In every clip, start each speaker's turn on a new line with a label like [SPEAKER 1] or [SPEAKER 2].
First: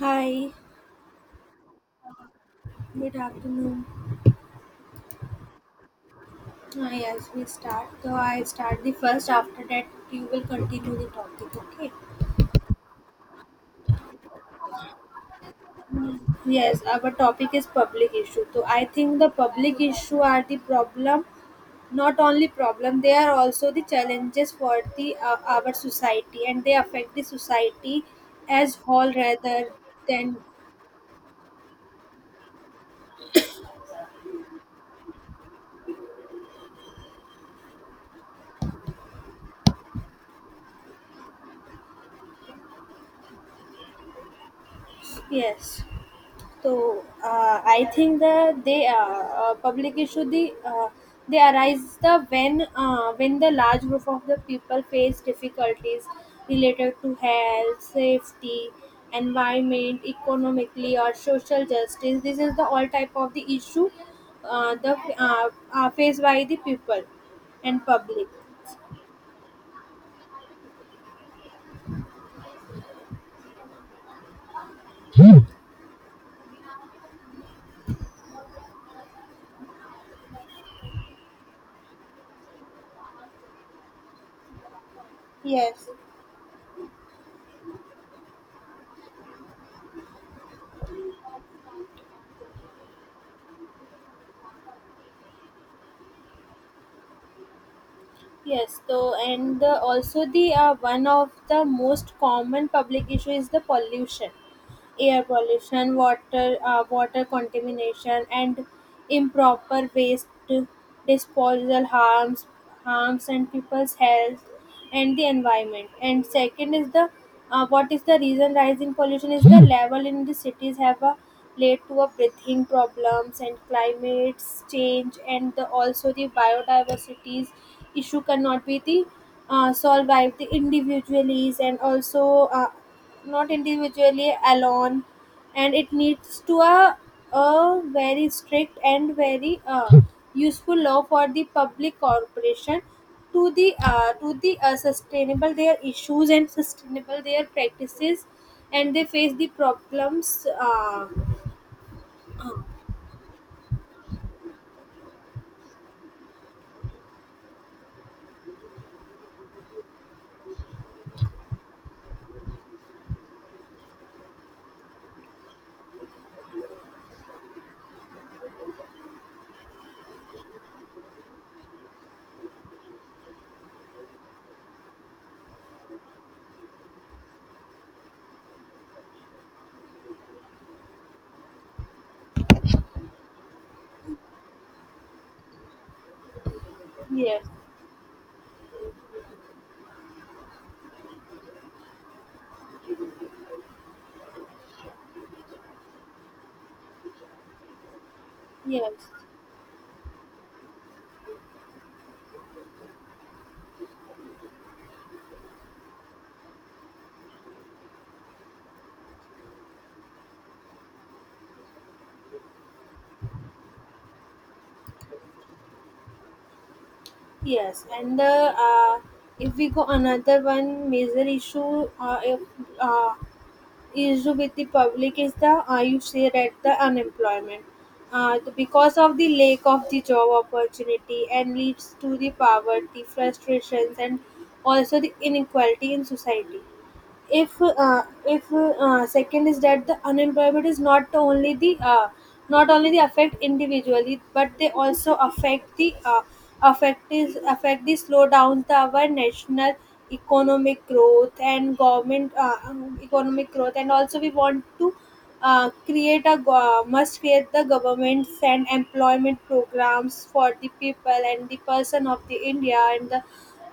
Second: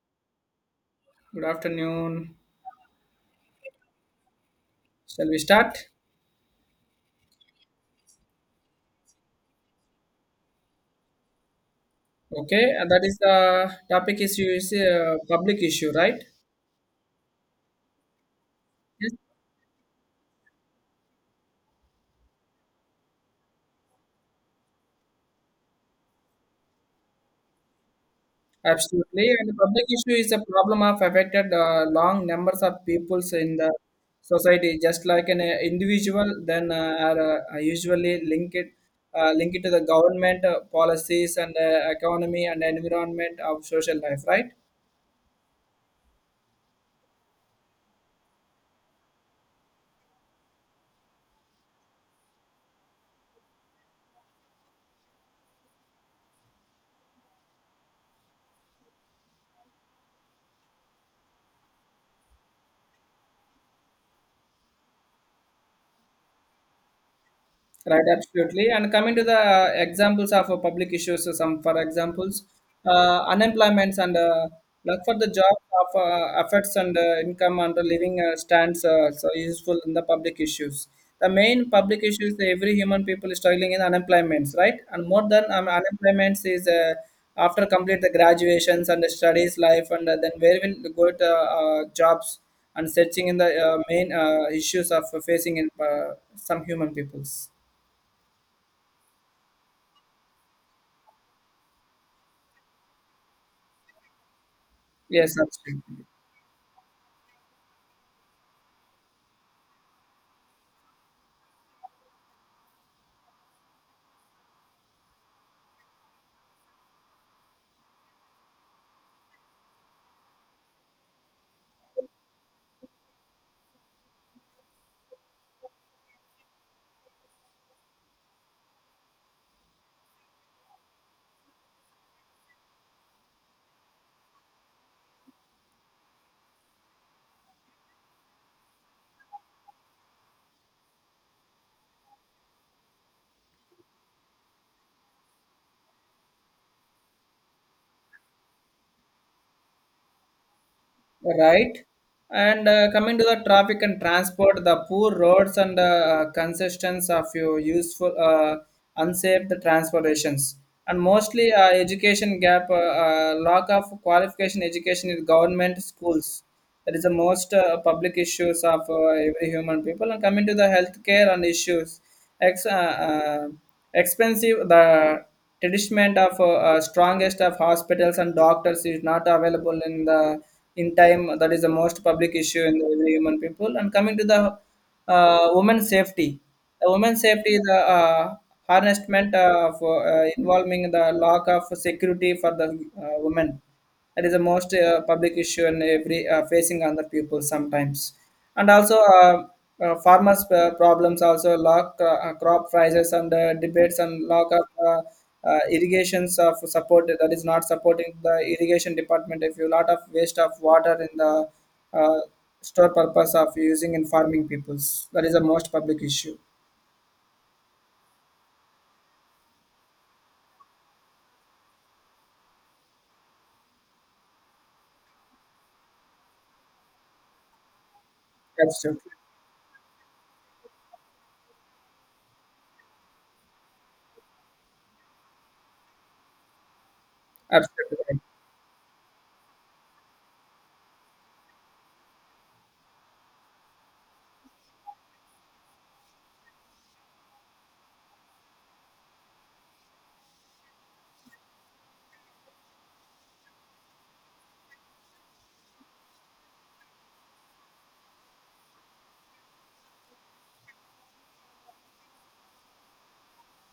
[SPEAKER 1] Hi,
[SPEAKER 2] Good afternoon.
[SPEAKER 1] good afternoon.
[SPEAKER 2] Shall we start?
[SPEAKER 1] Hi, as we start, so I start the first. After that, you will continue the topic. Okay.
[SPEAKER 2] Okay, and that is the topic issue is a public issue, right?
[SPEAKER 1] Yes, our topic is public issue. So I
[SPEAKER 2] Yes,
[SPEAKER 1] think the public issue are the problem, not only problem. They are also the challenges for the our society, and they affect the society as whole
[SPEAKER 2] absolutely. And the
[SPEAKER 1] rather
[SPEAKER 2] public issue is
[SPEAKER 1] than
[SPEAKER 2] a problem of affected long numbers of peoples in the society, just like an individual, then are usually linked to the government policies and economy and environment of social life, right?
[SPEAKER 1] yes. So I think that they public issue, they arise the when the large group of the people face difficulties related to health, safety, environment, economically or social justice. This is the all type of the issue the are faced by the people and
[SPEAKER 2] Right,
[SPEAKER 1] public.
[SPEAKER 2] absolutely. And coming to the examples of public issues, so some for examples, unemployments and luck for the job of efforts and income and the living stands so useful in the public issues. The main public issues that every human people is struggling in unemployments, right? And more than
[SPEAKER 1] Yes.
[SPEAKER 2] unemployments is after complete the graduations and the studies life and then where will go to jobs and searching in the main issues of facing in, some human peoples.
[SPEAKER 1] Yes, so and the, also the one of the most common public issue is the pollution air
[SPEAKER 2] Yes,
[SPEAKER 1] pollution,
[SPEAKER 2] absolutely.
[SPEAKER 1] water contamination, and improper waste disposal harms harms and people's health and the environment. And second is the what is the reason rising pollution is the level in the cities have a led to a breathing problems and climate change and the, also the biodiversity's issue cannot be the solve by the individually and also not individually alone and it needs to a very strict and very useful law for the public corporation to the sustainable their issues and sustainable their practices and they face the problems
[SPEAKER 2] Right.
[SPEAKER 1] uh,
[SPEAKER 2] And coming to the traffic and transport, the poor roads and consistence of your useful, unsafe the transportations, and mostly education gap, lack of qualification education in government schools. That is the most public issues of every human people. And coming to the healthcare and issues, ex- uh, uh, expensive the treatment of strongest of hospitals and doctors is not available in the in time. That is the most public issue in every human people. And coming to the women's safety, the women's
[SPEAKER 1] yes,
[SPEAKER 2] safety is the harnessment of involving the lack of security for the women, that is the most public issue and every facing other people sometimes. And also,
[SPEAKER 1] yes.
[SPEAKER 2] farmers' problems also lock crop prices and debates and lock up irrigations of support that is not supporting the irrigation department. If you lot of waste of water in the uh, store purpose of using in farming peoples, that is the most public issue.
[SPEAKER 1] Yes, and the if we go another one major issue, if, uh, issue with the public is the you say that the unemployment, because
[SPEAKER 2] Absolutely,
[SPEAKER 1] of the lack of the job opportunity and leads to the poverty, frustrations, and also the inequality in society
[SPEAKER 2] absolutely. Right.
[SPEAKER 1] if second is that the unemployment is not the only the not only the affect individually but they also affect the affect the slowdown the our national economic growth and government, economic growth and also we want to must create the government and employment programs for the people and the person of the india and the,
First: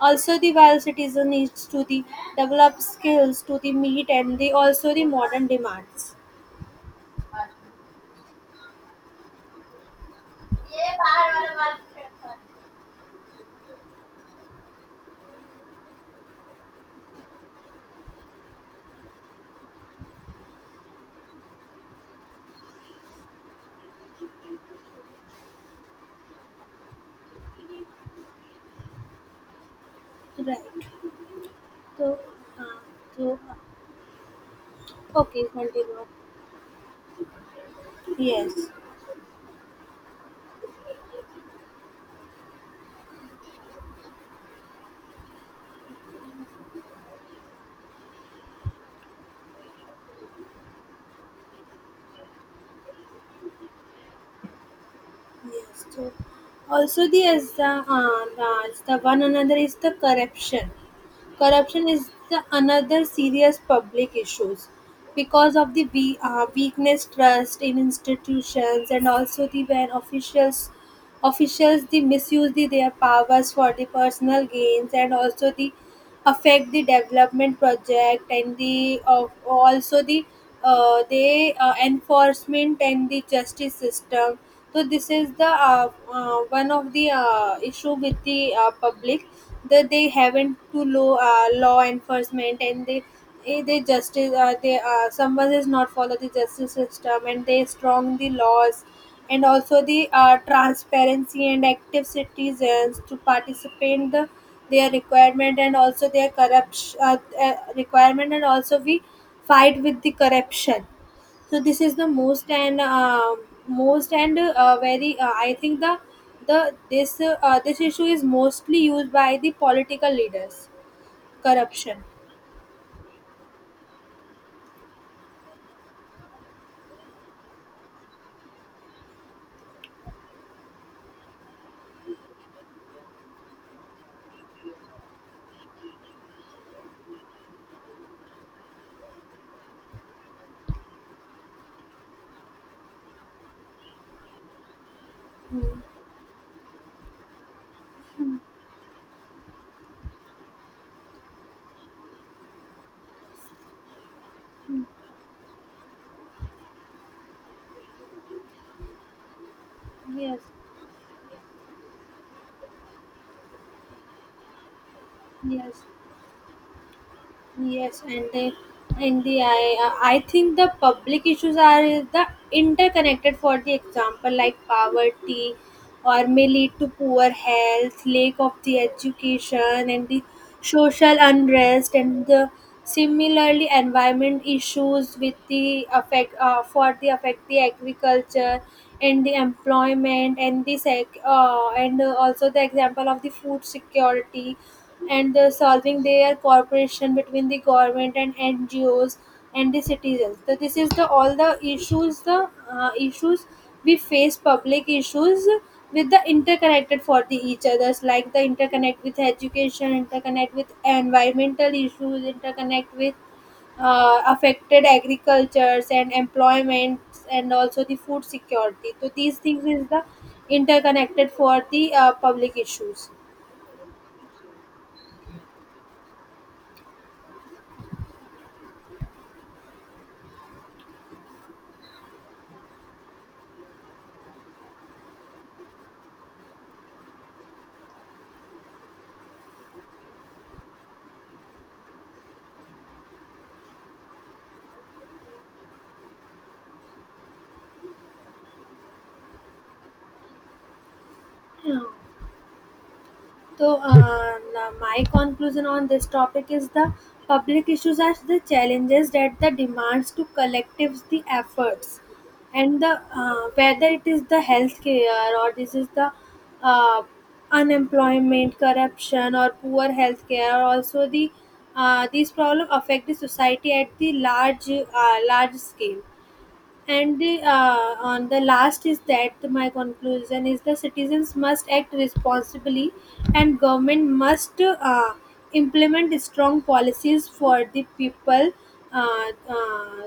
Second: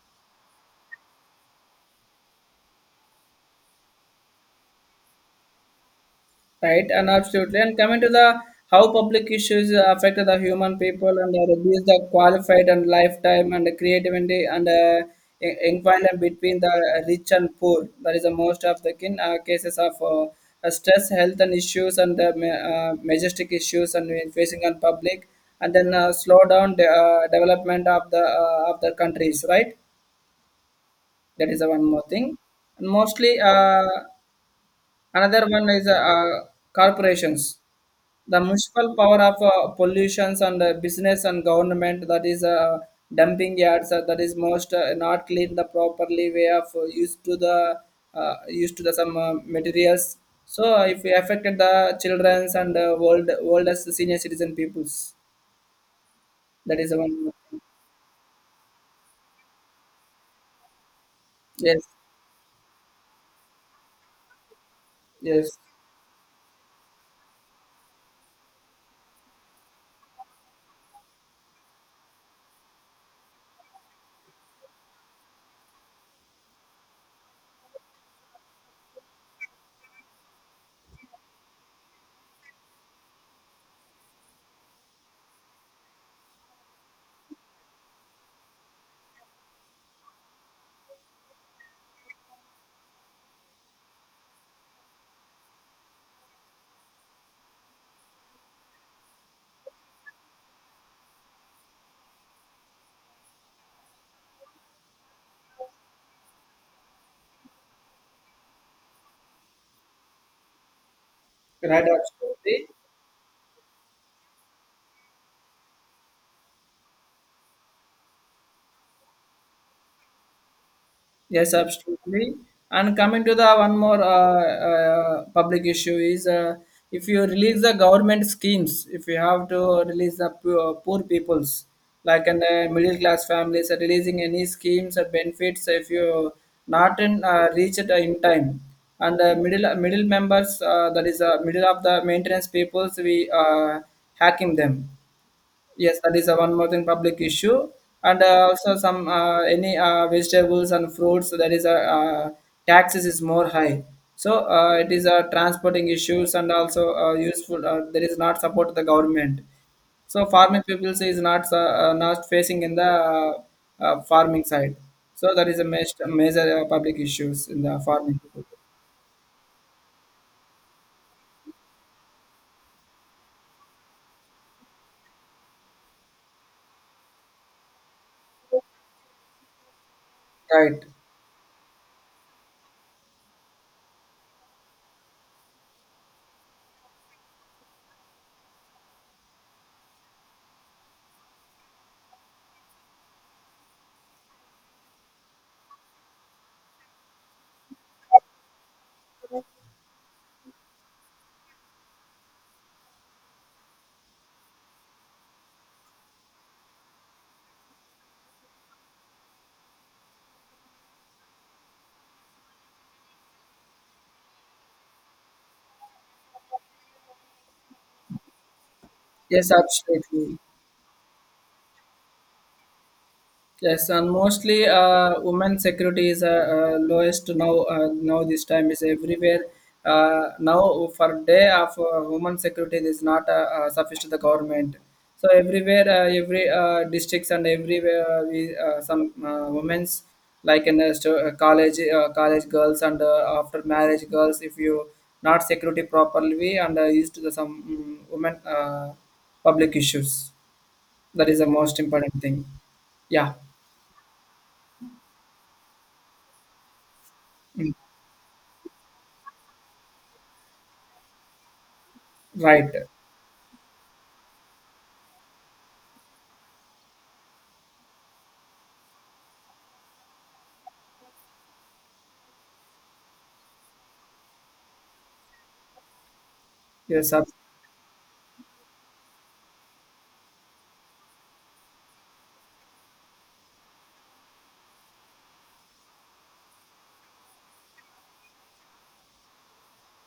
[SPEAKER 1] also the while citizen needs to the develop skills to the meet and the also the modern demands
[SPEAKER 2] Right, and absolutely. And coming to the how public issues affect the human people and reduce the qualified and lifetime and the creativity and environment between the rich and poor. That is the most of the cases of stress, health and issues and majestic issues and we facing on public and then slow down the development of the countries. Right,
[SPEAKER 1] right
[SPEAKER 2] that is the one more
[SPEAKER 1] so
[SPEAKER 2] thing.
[SPEAKER 1] uh,
[SPEAKER 2] And mostly,
[SPEAKER 1] so
[SPEAKER 2] another
[SPEAKER 1] okay
[SPEAKER 2] one is
[SPEAKER 1] continue
[SPEAKER 2] corporations, the
[SPEAKER 1] yes.
[SPEAKER 2] municipal power of pollutions and business and government, that is dumping yards that is most not clean the properly way of used to the some materials, so if we affected the children's and oldest senior citizen peoples,
[SPEAKER 1] Yes, so
[SPEAKER 2] that is the
[SPEAKER 1] also the
[SPEAKER 2] one.
[SPEAKER 1] as the as the one another is the corruption.
[SPEAKER 2] Yes,
[SPEAKER 1] Corruption is the another serious public issues because
[SPEAKER 2] yes,
[SPEAKER 1] of the weakness trust in institutions and also the when officials officials they misuse the, their powers for the personal gains and also the affect the development project and the of also the enforcement and the justice system so this is the one of the issue with the public that they haven't to law enforcement and they they justice they someone is not follow the justice system and they strong the laws and also the transparency and active citizens to participate in the their requirement and also their corruption, requirement and also we fight with the corruption. So this
[SPEAKER 2] right,
[SPEAKER 1] is the most
[SPEAKER 2] absolutely.
[SPEAKER 1] and most and very I think the this issue is mostly used by the political leaders
[SPEAKER 2] Yes,
[SPEAKER 1] corruption
[SPEAKER 2] absolutely. And coming to the one more public issue is if you release the government schemes, if you have to release the poor, poor peoples, like in the middle class families, are releasing any schemes or benefits if you not in reach it in time. And the middle members, that is middle of the maintenance peoples, we hacking them. Yes, that is a one more thing public issue, and also some any vegetables and fruits, so that is a taxes is more high. So it is a transporting issues and also useful. There is not support to the government. So
[SPEAKER 1] yes.
[SPEAKER 2] farming people is not not facing in the farming side. So that is a
[SPEAKER 1] Yes,
[SPEAKER 2] major, major public issues in the
[SPEAKER 1] yes,
[SPEAKER 2] farming
[SPEAKER 1] and
[SPEAKER 2] people.
[SPEAKER 1] the I think the public issues are the interconnected. For the example, like poverty, or may lead to poor health, lack of the education, and the
[SPEAKER 2] Right.
[SPEAKER 1] social unrest, and the similarly, environment issues with the affect for the affect the agriculture and the employment and the sec and also the example of the food security and solving their cooperation between the government and NGOs and the citizens. So this is the all the issues we face public issues with the interconnected for the each others like the interconnect with education interconnect with environmental issues interconnect with affected agricultures and employment and also the food security so these
[SPEAKER 2] Yes,
[SPEAKER 1] things is the
[SPEAKER 2] absolutely.
[SPEAKER 1] interconnected for the public issues.
[SPEAKER 2] Yes, and mostly women's security is lowest now. Now this time is everywhere. Now for day of women security is not sufficient to the government. So everywhere, every districts and everywhere we some women's, like in a college girls and after marriage girls, if you not security properly and used to the some women public issues, that is the most
[SPEAKER 1] Hmm.
[SPEAKER 2] important thing. Yeah.
[SPEAKER 1] So, my conclusion on this topic is the public issues are the challenges that the demands to collectives the efforts,
[SPEAKER 2] Right.
[SPEAKER 1] and the whether it is the healthcare or this is the uh, unemployment, corruption, or poor healthcare, or also these problems affect the society at the large scale
[SPEAKER 2] Yes,
[SPEAKER 1] and
[SPEAKER 2] abs-,
[SPEAKER 1] the on the last is that my conclusion is the citizens must act responsibly and government must implement strong policies uh, uh,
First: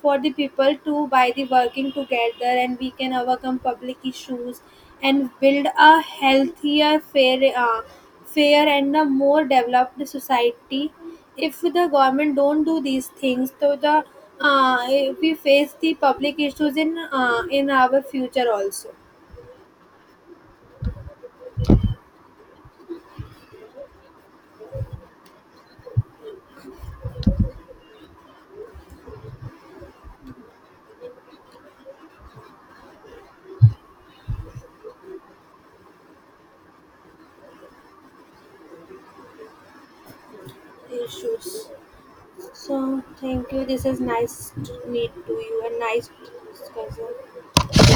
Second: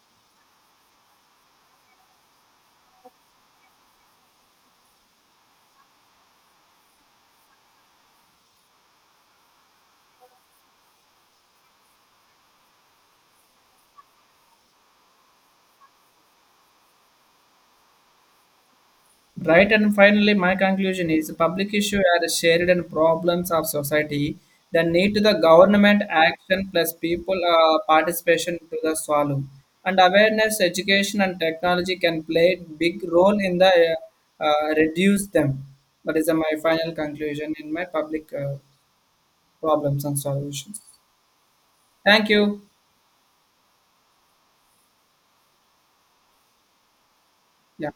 [SPEAKER 1] for the people too by the working together and we can overcome public issues and build a healthier fair and a more developed society. If the government don't do these things so the uh, we face the public issues in our future also
[SPEAKER 2] right. And finally, my conclusion is public issue are shared and problems of society that need to the government action plus people participation to the solve. And awareness, education, and technology can play big role in the reduce them. That is my final conclusion in my public problems and solutions.
[SPEAKER 1] issues.
[SPEAKER 2] Thank you.
[SPEAKER 1] So thank you, this is nice to meet to you and nice discussion.
[SPEAKER 2] Yeah.